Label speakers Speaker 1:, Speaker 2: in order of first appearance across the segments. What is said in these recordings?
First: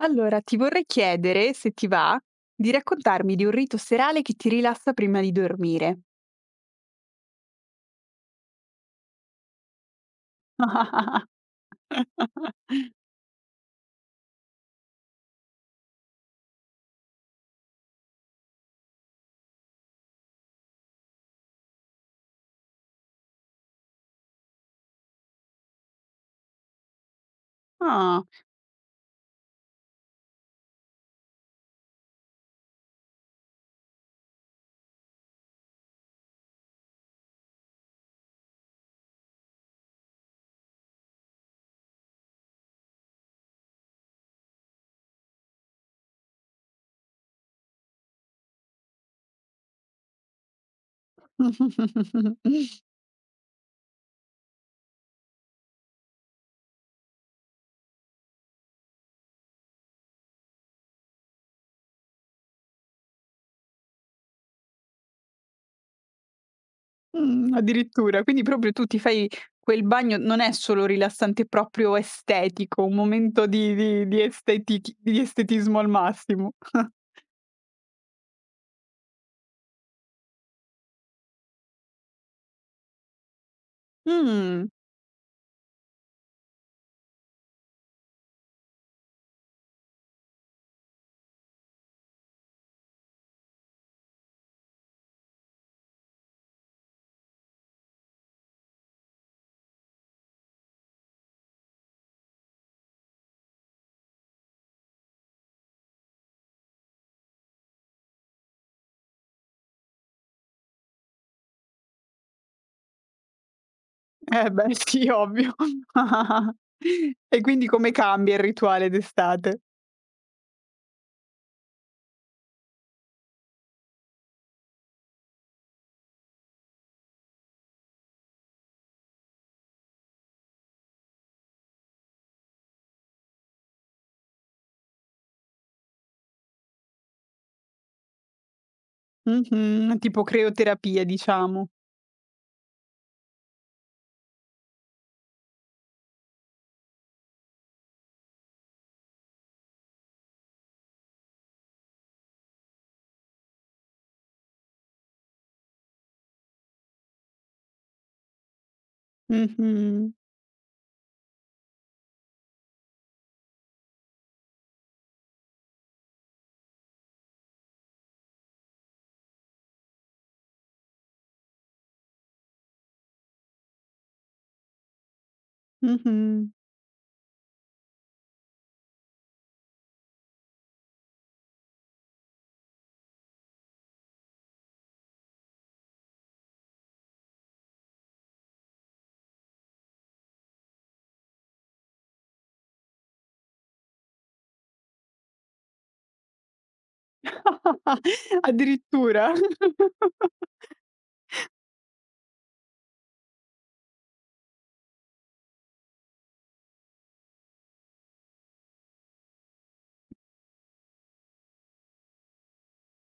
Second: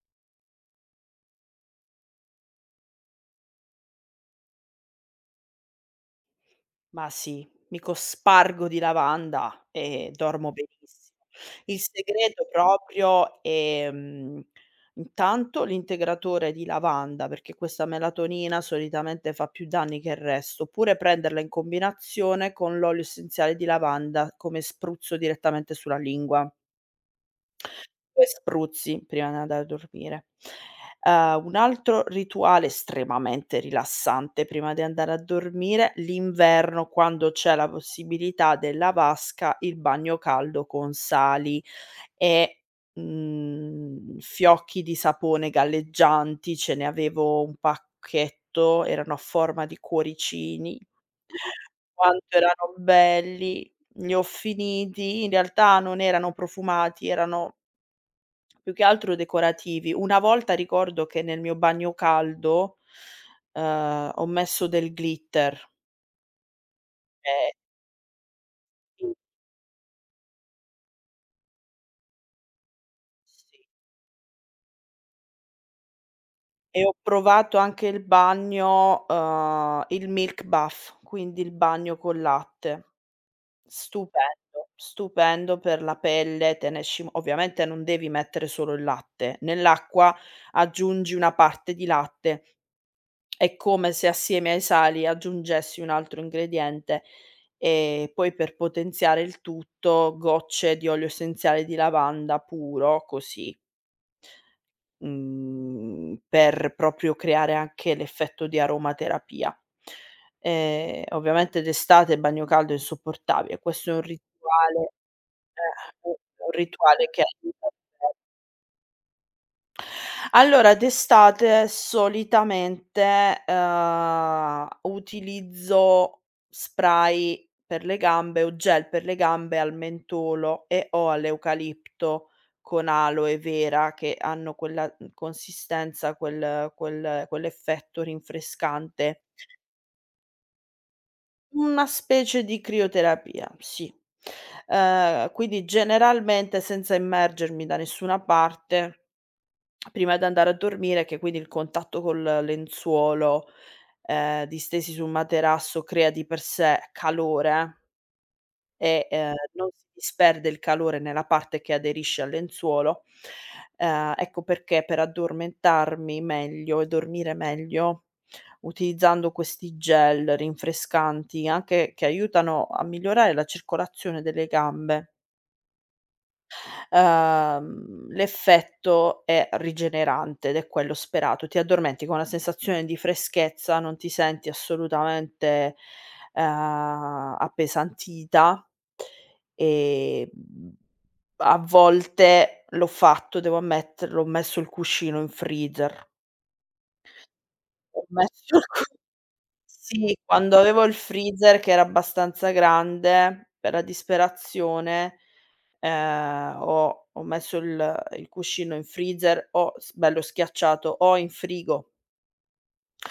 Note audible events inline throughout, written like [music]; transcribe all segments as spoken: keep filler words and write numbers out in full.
Speaker 1: Allora ti vorrei chiedere, se ti va, di raccontarmi di un rito serale che ti rilassa prima di dormire.
Speaker 2: Ma sì, mi cospargo di lavanda e dormo benissimo. Il segreto
Speaker 1: [chuckles]
Speaker 2: proprio, ehm, intanto l'integratore di lavanda perché questa melatonina solitamente fa più danni che il resto, oppure prenderla in combinazione con l'olio essenziale di lavanda come spruzzo direttamente sulla lingua. due
Speaker 1: Ah!
Speaker 2: spruzzi prima di andare a dormire. Uhm, un altro rituale estremamente rilassante prima di andare a dormire, l'inverno quando c'è la possibilità della vasca, il bagno caldo con sali e, mhmm, fiocchi di sapone galleggianti. Ce ne avevo un pacchetto erano a forma di cuoricini. [chuckles] Quanto erano
Speaker 1: [chuckles]
Speaker 2: belli. Li ho finiti, in realtà non erano profumati erano più che altro decorativi. Una volta ricordo che nel mio bagno caldo, uhm, ho messo del glitter. Ehm
Speaker 1: Mhmm, addirittura. Quindi proprio tu ti
Speaker 2: Sì.
Speaker 1: fai quel bagno non è solo rilassante, è proprio estetico, un momento
Speaker 2: Sì.
Speaker 1: di di di estetic di estetismo al massimo.
Speaker 2: E
Speaker 1: [chuckles]
Speaker 2: ho provato anche il bagno, uhm, il milk bath quindi il bagno col latte. Stupendo.
Speaker 1: Mhmm.
Speaker 2: Stupendo per la pelle. Te ne esci m ovviamente non devi mettere solo il latte, nell'acqua aggiungi una parte di latte. È come se assieme ai sali aggiungessi un altro ingrediente, ehm, poi per potenziare il tutto, gocce di olio essenziale di lavanda puro così mhmm, per proprio creare anche l'effetto di aromaterapia. Ehm, ovviamente d'estate il bagno caldo è insopportabile. Questo è un
Speaker 1: Eh beh
Speaker 2: rituale,
Speaker 1: sì ovvio.
Speaker 2: ehm, [unintelligible] è un
Speaker 1: [chuckles]
Speaker 2: rituale che
Speaker 1: E quindi come
Speaker 2: [unintelligible]
Speaker 1: cambia il rituale d'estate?
Speaker 2: Allora d'estate solitamente, ehm, utilizzo spray per le gambe o gel per le gambe al mentolo e/o all'eucalipto, con aloe vera che hanno quella, mhmm, consistenza, quel quel quell'effetto rinfrescante.
Speaker 1: Mh-mh. Tipo creoterapia diciamo.
Speaker 2: Una specie di crioterapia, sì. Ehm, quindi generalmente senza immergermi da nessuna parte prima d'andare a dormire che quindi il contatto col lenzuolo, ehm, distesi su un materasso crea di per sé calore e ehm, non si
Speaker 1: Mh-mh.
Speaker 2: disperde il calore nella parte che aderisce al lenzuolo, ehm, ecco perché per addormentarmi meglio e dormire meglio, utilizzando questi gel rinfrescanti, anche che aiutano a migliorare la circolazione delle gambe.
Speaker 1: Mh-mh.
Speaker 2: Uhm, l'effetto è rigenerante ed è quello sperato. Ti addormenti con la sensazione di freschezza, non ti senti assolutamente, uhm, appesantita. Ehm, a volte l'ho fatto, devo ammetterlo ho messo il cuscino in freezer. Ho
Speaker 1: [laughs]
Speaker 2: messo il cu
Speaker 1: Addirittura!
Speaker 2: sì
Speaker 1: [chuckles]
Speaker 2: quando avevo il freezer che era abbastanza grande, per la disperazione, ehm, ho ho messo il il cuscino in freezer o s bello schiacciato o in frigo.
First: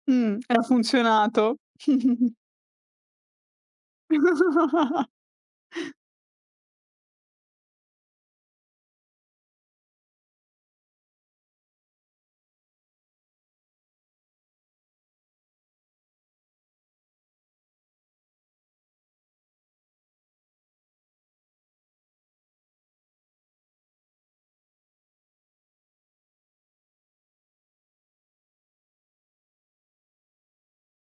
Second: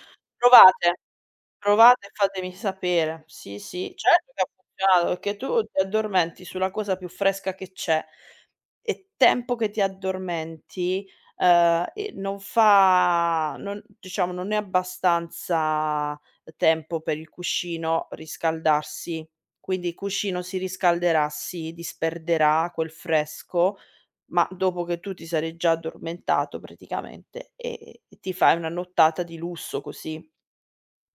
Speaker 1: Mh, ha
Speaker 2: Provate,
Speaker 1: funzionato?
Speaker 2: provate e
Speaker 1: [chuckles]
Speaker 2: fatemi sapere. Sì, sì certo che ha funzionato,
Speaker 1: [chuckles]
Speaker 2: perché tu ti addormenti sulla cosa più fresca che c'è, e tempo che ti addormenti, ehm, e non fa non diciamo non è abbastanza tempo per il cuscino riscaldarsi. Quindi il cuscino si riscalderà, si disperderà quel fresco, ma dopo che tu ti sarai già addormentato praticamente e e e ti fai una nottata di lusso così.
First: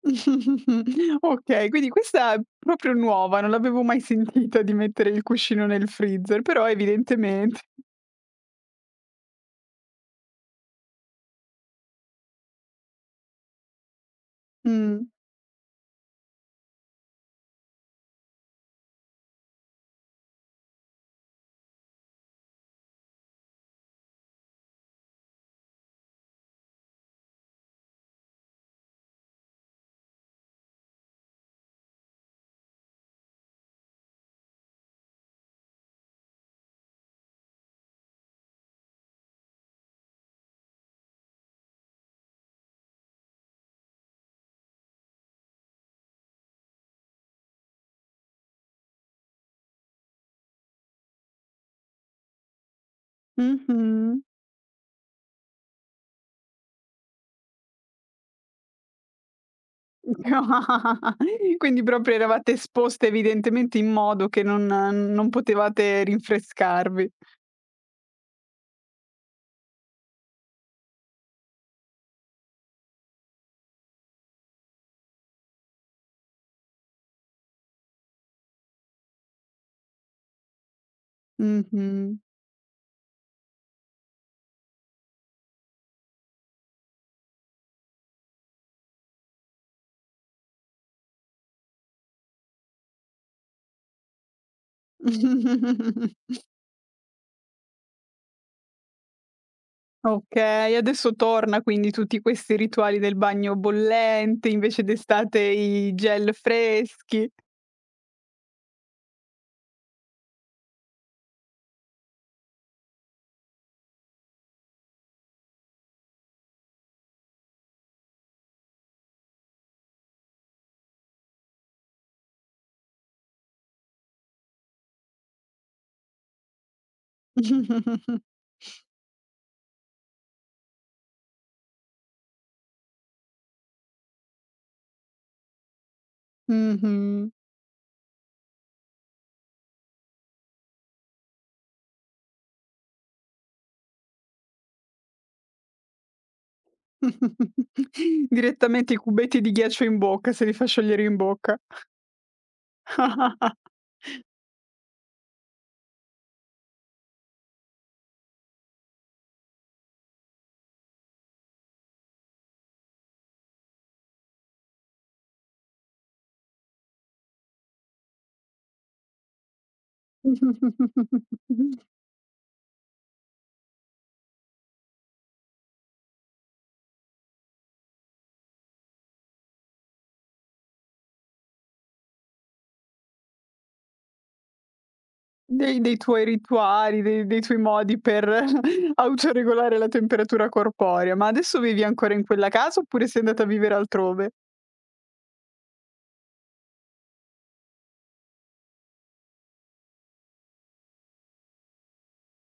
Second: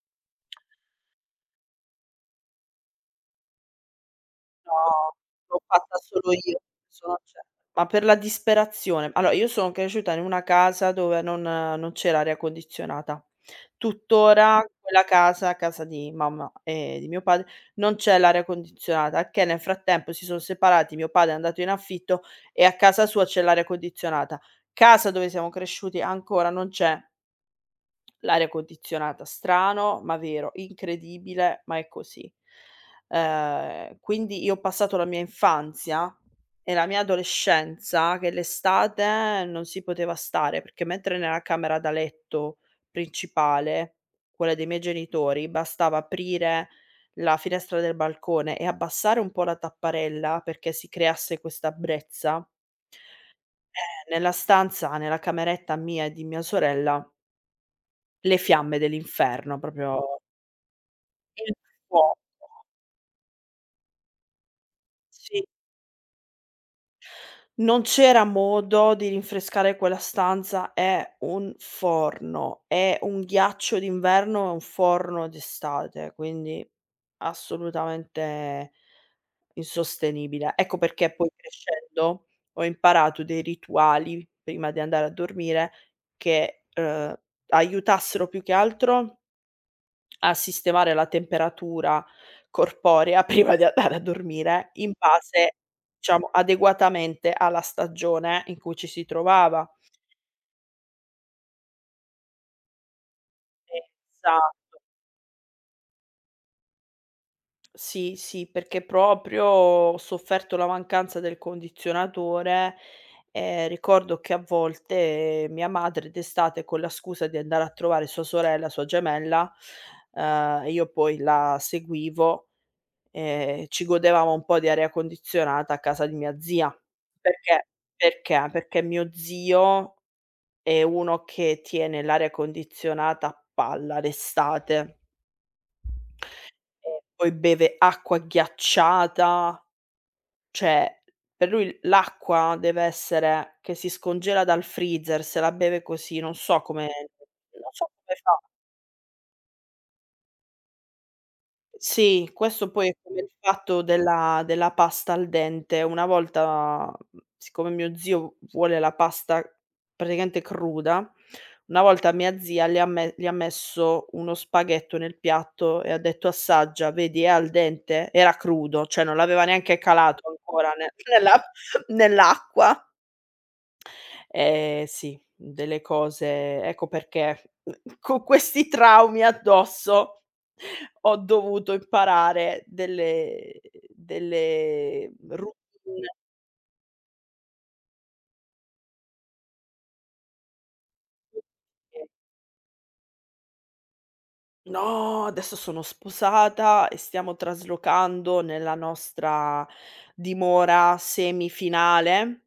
Speaker 1: [chuckles] Okay, quindi questa proprio nuova, non l'avevo mai sentita di mettere
Speaker 2: No.
Speaker 1: il
Speaker 2: L'ho
Speaker 1: cuscino nel
Speaker 2: fatta solo
Speaker 1: freezer,
Speaker 2: io.
Speaker 1: però
Speaker 2: Sono cert
Speaker 1: evidentement
Speaker 2: ma per la disperazione. alo io sono cresciuta in una casa dove non non c'era aria condizionata. Tuttora quella
Speaker 1: Mh.
Speaker 2: casa, casa di mamma e di mio padre, non c'è l'aria condizionata, che nel frattempo si son separati, mio padre è andato in affitto, e a casa sua c'è l'aria condizionata. Casa dove siamo cresciuti ancora non c'è l'aria condizionata, strano ma vero. Incredibile ma è così. Ehm, quindi io ho passato la mia infanzia e la mia adolescenza che l'estate non si poteva stare, perché mentre nella camera da letto principale, quella dei miei genitori, bastava aprire la finestra del balcone e abbassare un po' la tapparella perché si creasse questa brezza eh,
Speaker 1: Mh-mh.
Speaker 2: nella stanza, nella cameretta mia e di mia sorella le fiamme dell'inferno. propio
Speaker 1: [laughs]
Speaker 2: il
Speaker 1: Quindi proprio
Speaker 2: fuoco.
Speaker 1: eravate esposte evidentemente in modo che non n non
Speaker 2: Sì.
Speaker 1: potevate rinfrescarvi.
Speaker 2: Non c'era modo di rinfrescare quella stanza. È un forno. È un ghiaccio d'inverno e un forno d'estate, quindi assolutamente insostenibile. Ecco perché poi
Speaker 1: Mh-mh.
Speaker 2: crescendo, ho imparato dei rituali prima di andare a dormire che, uhm, aiutassero più che altro a sistemare la temperatura corporea prima di andare a dormire in base ciamo
Speaker 1: [chuckles]
Speaker 2: adeguatamente alla stagione in cui ci si trovava.
Speaker 1: Okay, adesso torna quindi tutti questi rituali del bagno bollente,
Speaker 2: Esatto.
Speaker 1: invece d'estate i gel freschi.
Speaker 2: Sì, sì, perché proprio ho sofferto la mancanza del condizionatore. Ehm, ricordo che a volte, mia madre d'estate con la scusa di andare a trovare sua sorella, sua gemella, uhm, io poi la seguivo, ehm, ci godevamo un po' di aria condizionata a casa di mia zia. Perché
Speaker 1: [chuckles]
Speaker 2: perché? Perché mio zio è uno che tiene l'aria condizionata a palla d'estate. E
Speaker 1: Mh-mh.
Speaker 2: poi beve acqua ghiacciata cioè per lui l'acqua deve essere che si scongela dal freezer, se la beve così. Non so come
Speaker 1: [chuckles]
Speaker 2: non so come fa.
Speaker 1: Direttamente i cubetti di ghiaccio in bocca, se li fa sciogliere in bocca.
Speaker 2: Sì, questo poi è come il
Speaker 1: [chuckles]
Speaker 2: fatto della della pasta al dente, una volta, mhmm, siccome mio zio v vuole la pasta praticamente cruda, una volta mia zia le ha me gli ha messo uno spaghetto nel piatto e ha detto: "Assaggia. Vedi è al dente?". Era crudo. Cioè non l'aveva neanche calato ancora nel nell'a
Speaker 1: [chuckles]
Speaker 2: nell'acqua. Ehm, sì, delle cose ecco perché con questi traumi addosso, [chuckles] ho dovuto imparare delle delle
Speaker 1: Dei dei
Speaker 2: routine.
Speaker 1: tuoi rituali, dei dei tuoi modi per [chuckles] autoregolare la temperatura corporea. Ma adesso vivi
Speaker 2: Sì.
Speaker 1: ancora in quella casa, oppure sei andata a vivere altrove?
Speaker 2: No, adesso sono sposata e stiamo traslocando nella nostra dimora semifinale.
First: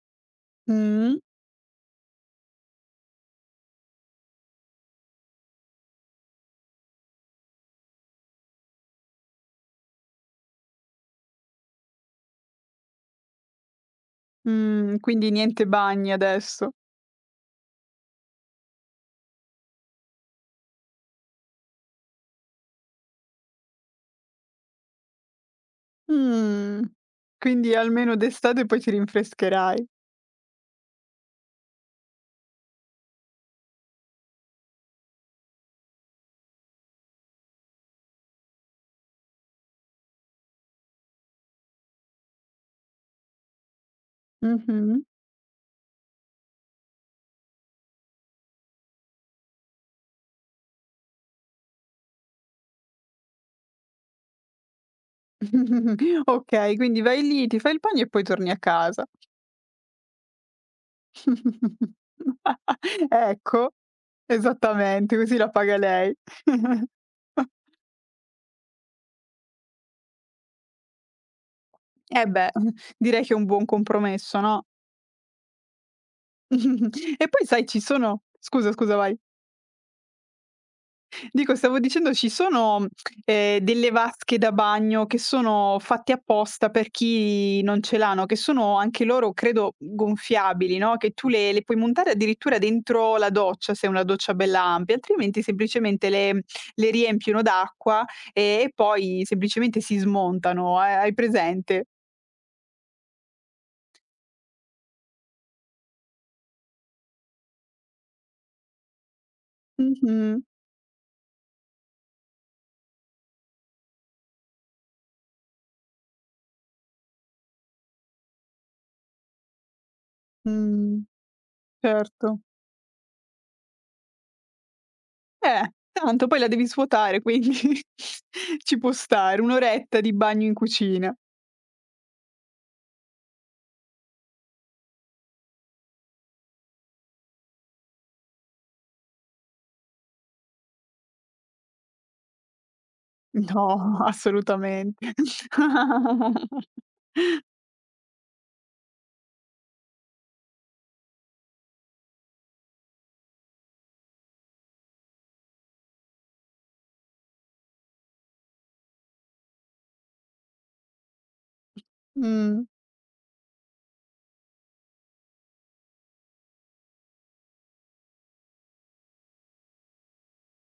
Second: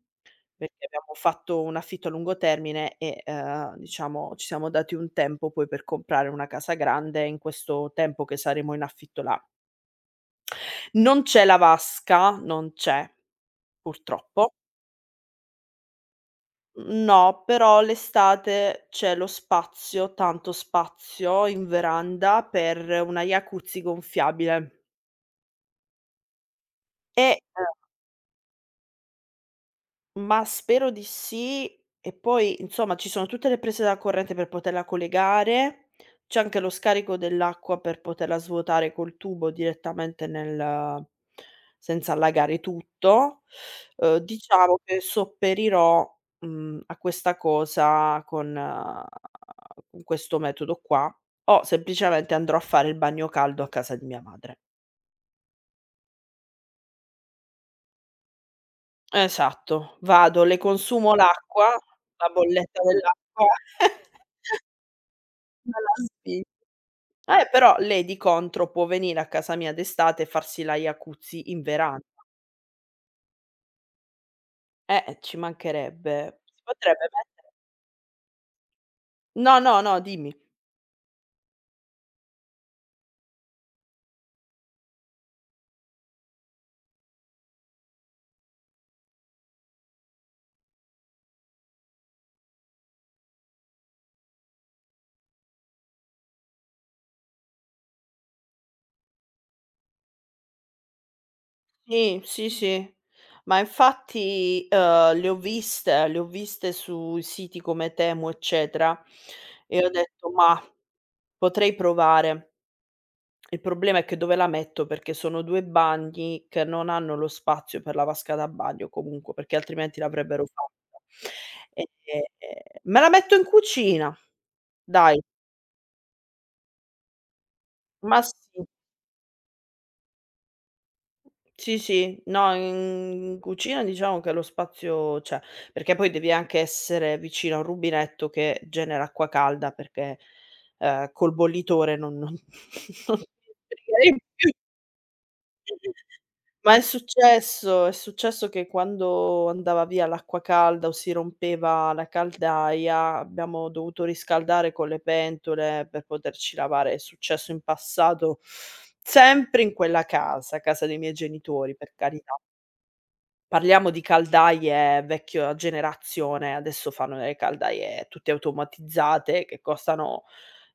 Speaker 2: Perché abbiamo
Speaker 1: Mh-mh.
Speaker 2: fatto un affitto a lungo termine e, uhm, diciamo ci siamo dati un tempo poi per comprare una casa grande in questo tempo che saremo in affitto là. Non c'è la vasca. Non c'è, purtroppo.
Speaker 1: Mhmm, quindi niente bagni adesso.
Speaker 2: Mhmm, no però l'estate c'è lo spazio, tanto spazio in veranda per una jacuzzi gonfiabile.
Speaker 1: Mhmm,
Speaker 2: Eh,
Speaker 1: quindi
Speaker 2: ehm.
Speaker 1: almeno d'estate poi ti rinfrescherai.
Speaker 2: Ma spero di sì, e poi insomma, ci sono tutte le prese da corrente per poterla collegare. C'è anche lo scarico dell'acqua per poterla svuotare col tubo direttamente nel senza allagare tutto. Uhm, diciamo che
Speaker 1: Mh-mh.
Speaker 2: sopperirò, mhmm, a questa cosa con con questo metodo qua, o semplicemente andrò a fare il bagno caldo a casa di mia madre.
Speaker 1: [chuckles] Okay, quindi vai lì ti fai il pagno e poi torni a casa.
Speaker 2: Esatto. Vado. Le consumo l'acqua.
Speaker 1: [chuckles]
Speaker 2: La bolletta dell'acqua.
Speaker 1: Ecco.
Speaker 2: [chuckles]
Speaker 1: Esattamente così la paga lei.
Speaker 2: [unintelligible]
Speaker 1: [chuckles]
Speaker 2: Eh, però lei di contro può venire a casa mia d'estate e farsi la jacuzzi in veran
Speaker 1: Eh beh, uhm, direi che è un buon compromesso no?
Speaker 2: Eh, e ci mancherebbe. Si potrebbe
Speaker 1: [chuckles] E poi
Speaker 2: mettere
Speaker 1: sai ci sono scusa, scusa vai.
Speaker 2: No, no, no, dimmi.
Speaker 1: Dico, stavo dicendo ci sono, ehm, delle vasche da bagno che sono fatte apposta per chi non ce l'ha, no, che sono anche loro credo gonfiabili no, che tu le le puoi montare addirittura dentro la doccia, se è una doccia bella ampia. Altrimenti semplicemente le le riempiono d'acqua e e poi semplicemente si smontano. Ha hai presente?
Speaker 2: Sì, sì, sì. Ma infatti, uhm, le ho viste, le ho viste sui siti come Temu, eccetera e ho detto:
Speaker 1: Mh-mh.
Speaker 2: "Mah, potrei provare". Il problema è che dove la metto? Perché sono due bagni che non hanno lo spazio per la vasca da bagno comunque, perché altrimenti l'avrebbero fatta.
Speaker 1: Mh.
Speaker 2: Ehm,
Speaker 1: Certo.
Speaker 2: me la metto in cucina. Dai.
Speaker 1: Beh, tanto poi la devi svuotare quindi [chuckles]
Speaker 2: Ma sì.
Speaker 1: ci può stare. Un'oretta di bagno in cucina.
Speaker 2: Sì, sì. No in cucina diciamo che lo spazio c'è, perché poi devi anche essere vicino a un rubinetto che genera acqua calda perché, ehm, col bollitore non non [chuckles] non
Speaker 1: No [chuckles]
Speaker 2: [unintelligible] più
Speaker 1: assolutamente.
Speaker 2: Ma è
Speaker 1: [chuckles]
Speaker 2: successo. È successo che quando andava via l'acqua calda o si rompeva la caldaia, abbiamo dovuto riscaldare con le pentole per poterci lavare. È successo in passato, sempre in quella casa, casa dei miei genitori, per carità.
Speaker 1: Mh.
Speaker 2: Parliamo di caldaie vecchio generazione. Adesso fanno delle caldaie tutte automatizzate che costano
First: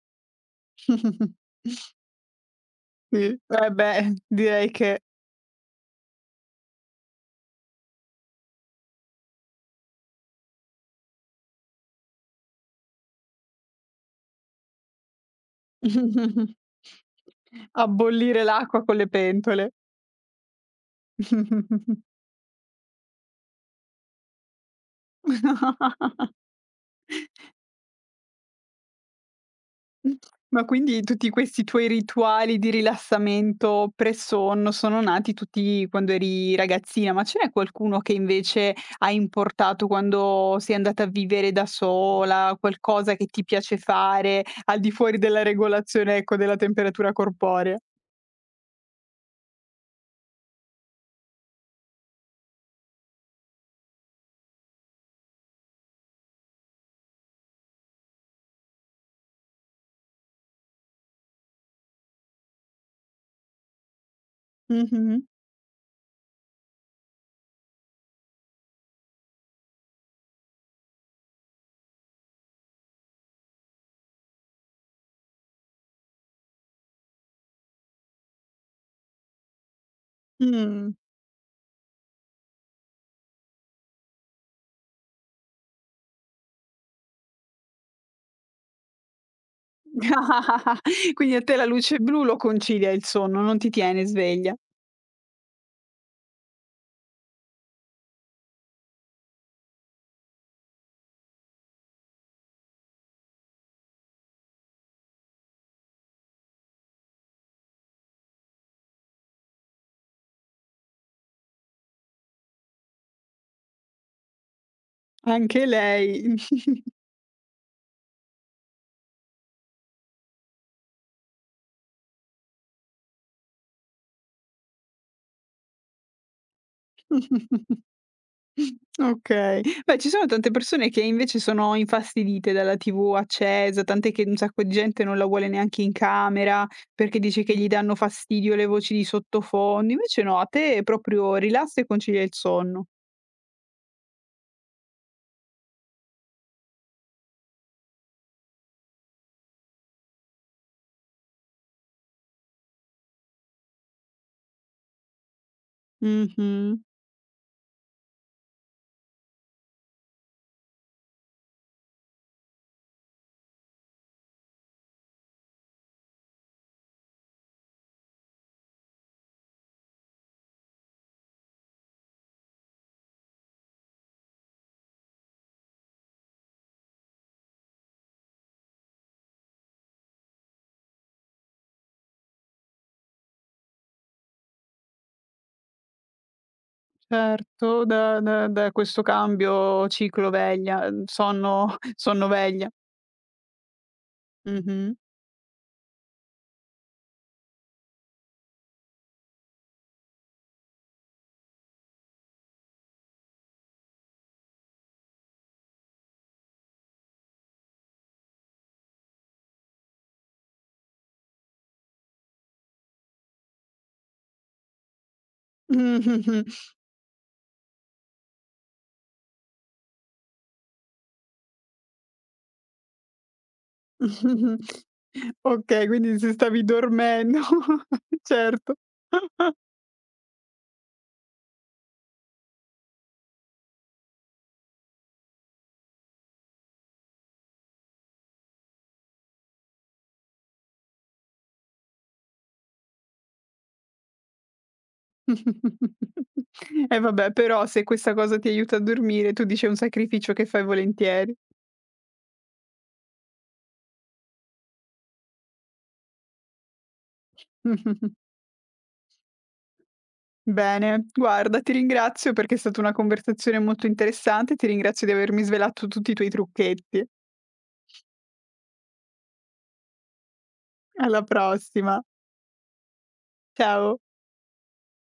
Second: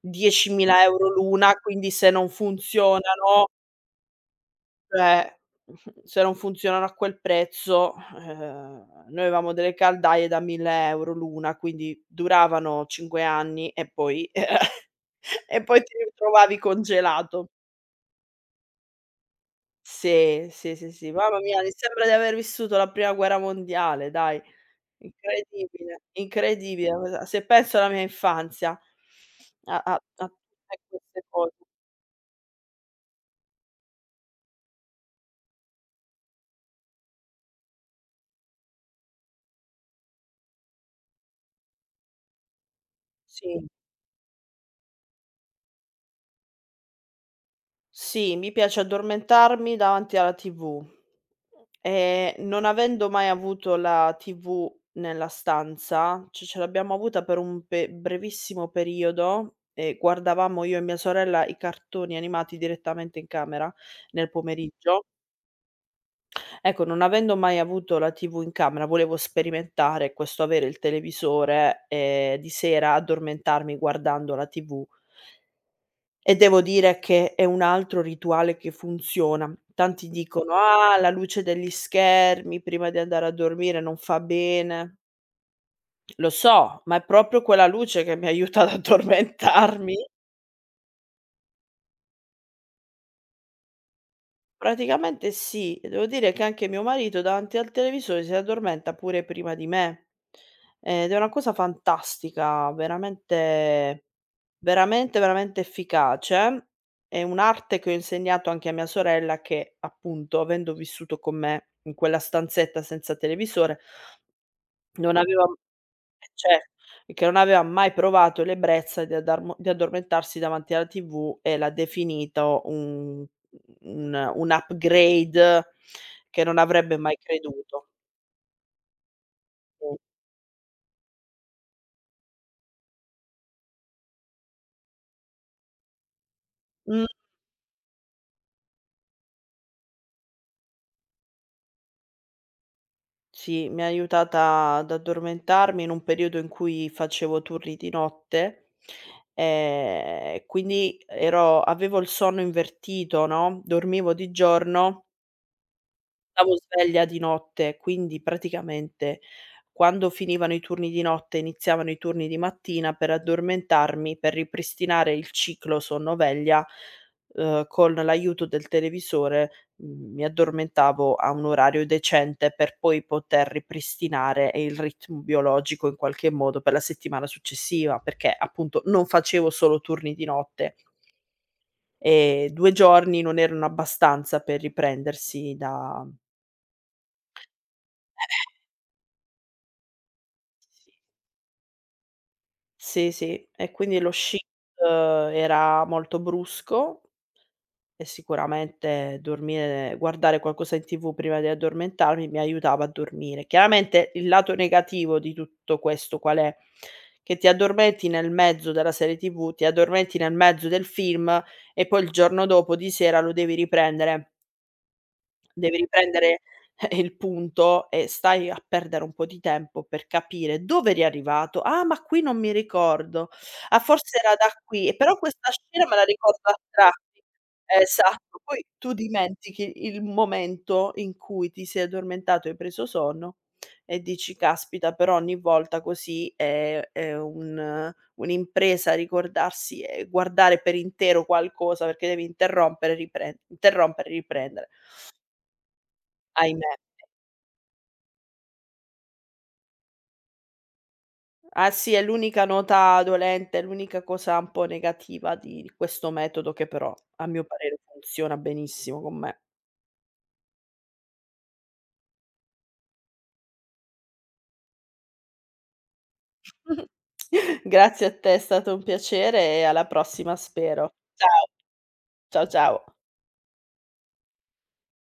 Speaker 2: diecimila euro l'una, quindi
Speaker 1: [chuckles]
Speaker 2: se non
Speaker 1: Sì.
Speaker 2: funzionano
Speaker 1: Eh beh, direi che
Speaker 2: cioè, [scoffs] se non funzionano a quel prezzo, eh, noi avevamo delle caldaie da mille euro l'una quindi duravano cinque anni e poi [chuckles] e poi ti
Speaker 1: [chuckles]
Speaker 2: ritrovavi congelato.
Speaker 1: A bollire l'acqua con le pentole.
Speaker 2: Sì. Sì, sì, sì. Mamma mia mi
Speaker 1: [chuckles]
Speaker 2: sembra di aver vissuto la prima guerra mondiale dai. Incredibile,
Speaker 1: [chuckles]
Speaker 2: incredibile guarda, se penso alla mia infanzia a a a
Speaker 1: [chuckles] Ma
Speaker 2: [unintelligible]
Speaker 1: quindi,
Speaker 2: queste
Speaker 1: tutti questi
Speaker 2: cose.
Speaker 1: tuoi rituali di rilassamento pre-sonno sono nati tutti quando eri ragazzina. Ma ce n'è qualcuno che invece hai importato quando sei andata a vivere da sola? Qualcosa che ti
Speaker 2: Sì.
Speaker 1: piace fare, al di fuori della regolazione, ecco, della temperatura corporea?
Speaker 2: Sì, mi piace addormentarmi davanti alla TV. Ehm, non avendo mai avuto la TV nella stanza ci ce l'abbiamo avuta per un be brevissimo periodo e guardavamo io e mia sorella i cartoni animati direttamente in camera, nel pomeriggio.
Speaker 1: Mh-mh.
Speaker 2: Ecco, non avendo mai avuto la TV in camera, volevo sperimentare questo avere il televisore, e di sera addormentarmi guardando la TV. E devo dire che è un altro rituale che funziona. Tanti dicono:
Speaker 1: Mh.
Speaker 2: "Ah la luce degli schermi prima di andare a dormire non fa bene". Lo so ma è propio quella luce che mi aiuta ad addormentarmi.
Speaker 1: [chuckles] Quindi a te la luce blu lo concilia il sonno non ti tiene sveglia.
Speaker 2: Praticamente sì. Devo dire che anche mio marito davanti al televisore si addormenta pure prima di me, ed è una cosa fantastica. Veramente veramente, veramente efficace. È un'arte che ho insegnato anche a mia sorella che, appunto, avendo vissuto con me in quella stanzetta senza televisore non avevam
Speaker 1: Anche
Speaker 2: e
Speaker 1: lei.
Speaker 2: cer
Speaker 1: [chuckles]
Speaker 2: e che non avevam mai provato l'ebrezza di addarmo di addormentarsi davanti alla TV e l'ha definito un un un upgrade che non avrebbe mai
Speaker 1: [chuckles]
Speaker 2: creduto.
Speaker 1: Okay. Beh, ci sono tante persone che invece sono infastidite dalla TV accesa, tant'è che un sacco di gente non la vuole neanche in camera
Speaker 2: Mh.
Speaker 1: perché dice che gli danno fastidio le voci di sottofondo. Invece no, a te proprio rilassa e concilia il sonno.
Speaker 2: Sì, mi ha aiutata ad addormentarmi in un periodo in cui facevo turni di notte, ehm, quindi ero avevo il sonno invertito no, dormivo di giorno stavo
Speaker 1: Mh-mh.
Speaker 2: sveglia di notte. Quindi praticamente, quando finivano i turni di notte e iniziavano i turni di mattina, per addormentarmi, per ripristinare il ciclo sonno-veglia, uhm, con l'aiuto del televisore m mi addormentavo a un orario decente, per poi poter ripristinare il ritmo biologico in qualche modo per la settimana successiva, perché, appunto, non facevo solo turni di notte Ehm, due giorni non erano abbastanza per riprendersi da
Speaker 1: Certo. Da da da questo cambio
Speaker 2: S
Speaker 1: ciclo-veglia,
Speaker 2: sì.
Speaker 1: ehm, sonno sonno-veglia.
Speaker 2: Sì, sì. E quindi lo [unintelligible]
Speaker 1: Mh-mh.
Speaker 2: ehm, era molto brusco, e sicuramente dormire guardare qualcosa in TV prima di addormentarmi mi aiutava a dormire. Chiaramente, il lato negativo di tutto questo qual è? Che ti addormenti nel mezzo della serie TV, ti addormenti nel mezzo del film, e poi il giorno dopo di sera lo devi riprendere. Devi riprendere
Speaker 1: [chuckles]
Speaker 2: [chuckles] il punto e stai a perdere un po' di tempo per capire dove eri arrivato: "Ah ma qui non mi ricordo. Ah forse era da
Speaker 1: [chuckles]
Speaker 2: qui. Eh però questa scena
Speaker 1: Okay,
Speaker 2: me la
Speaker 1: quindi se
Speaker 2: ricordo a
Speaker 1: stavi
Speaker 2: tratti".
Speaker 1: dormendo
Speaker 2: Esatto,
Speaker 1: [chuckles]
Speaker 2: ma poi
Speaker 1: certo.
Speaker 2: tu
Speaker 1: [chuckles]
Speaker 2: dimentichi il momento in cui ti sei addormentato e hai preso sonno e dici: "Caspita però ogni volta così è è un un'impresa ricordarsi e guardare per intero qualcosa". Perché devi interrompere e riprende, interrompere e riprendere.
Speaker 1: [chuckles]
Speaker 2: Ahimè.
Speaker 1: E vabbè però se questa cosa ti aiuta a dormire, tu dici è un sacrificio che fai volentieri.
Speaker 2: Ah sì è l'unica nota dolente, l'unica cosa un po' negativa di di questo metodo che però a mio parere
Speaker 1: [chuckles]
Speaker 2: funziona benissimo con me.
Speaker 1: Bene. Guarda ti ringrazio perché è stata una conversazione molto interessante, ti ringrazio di avermi svelato tutti i tuoi
Speaker 2: [chuckles]
Speaker 1: trucchetti.
Speaker 2: Grazie a te. È stato un piacere e alla prossima spero.
Speaker 1: Alla
Speaker 2: Ciao.
Speaker 1: prossima.
Speaker 2: Ciao, ciao.
Speaker 1: Ciao.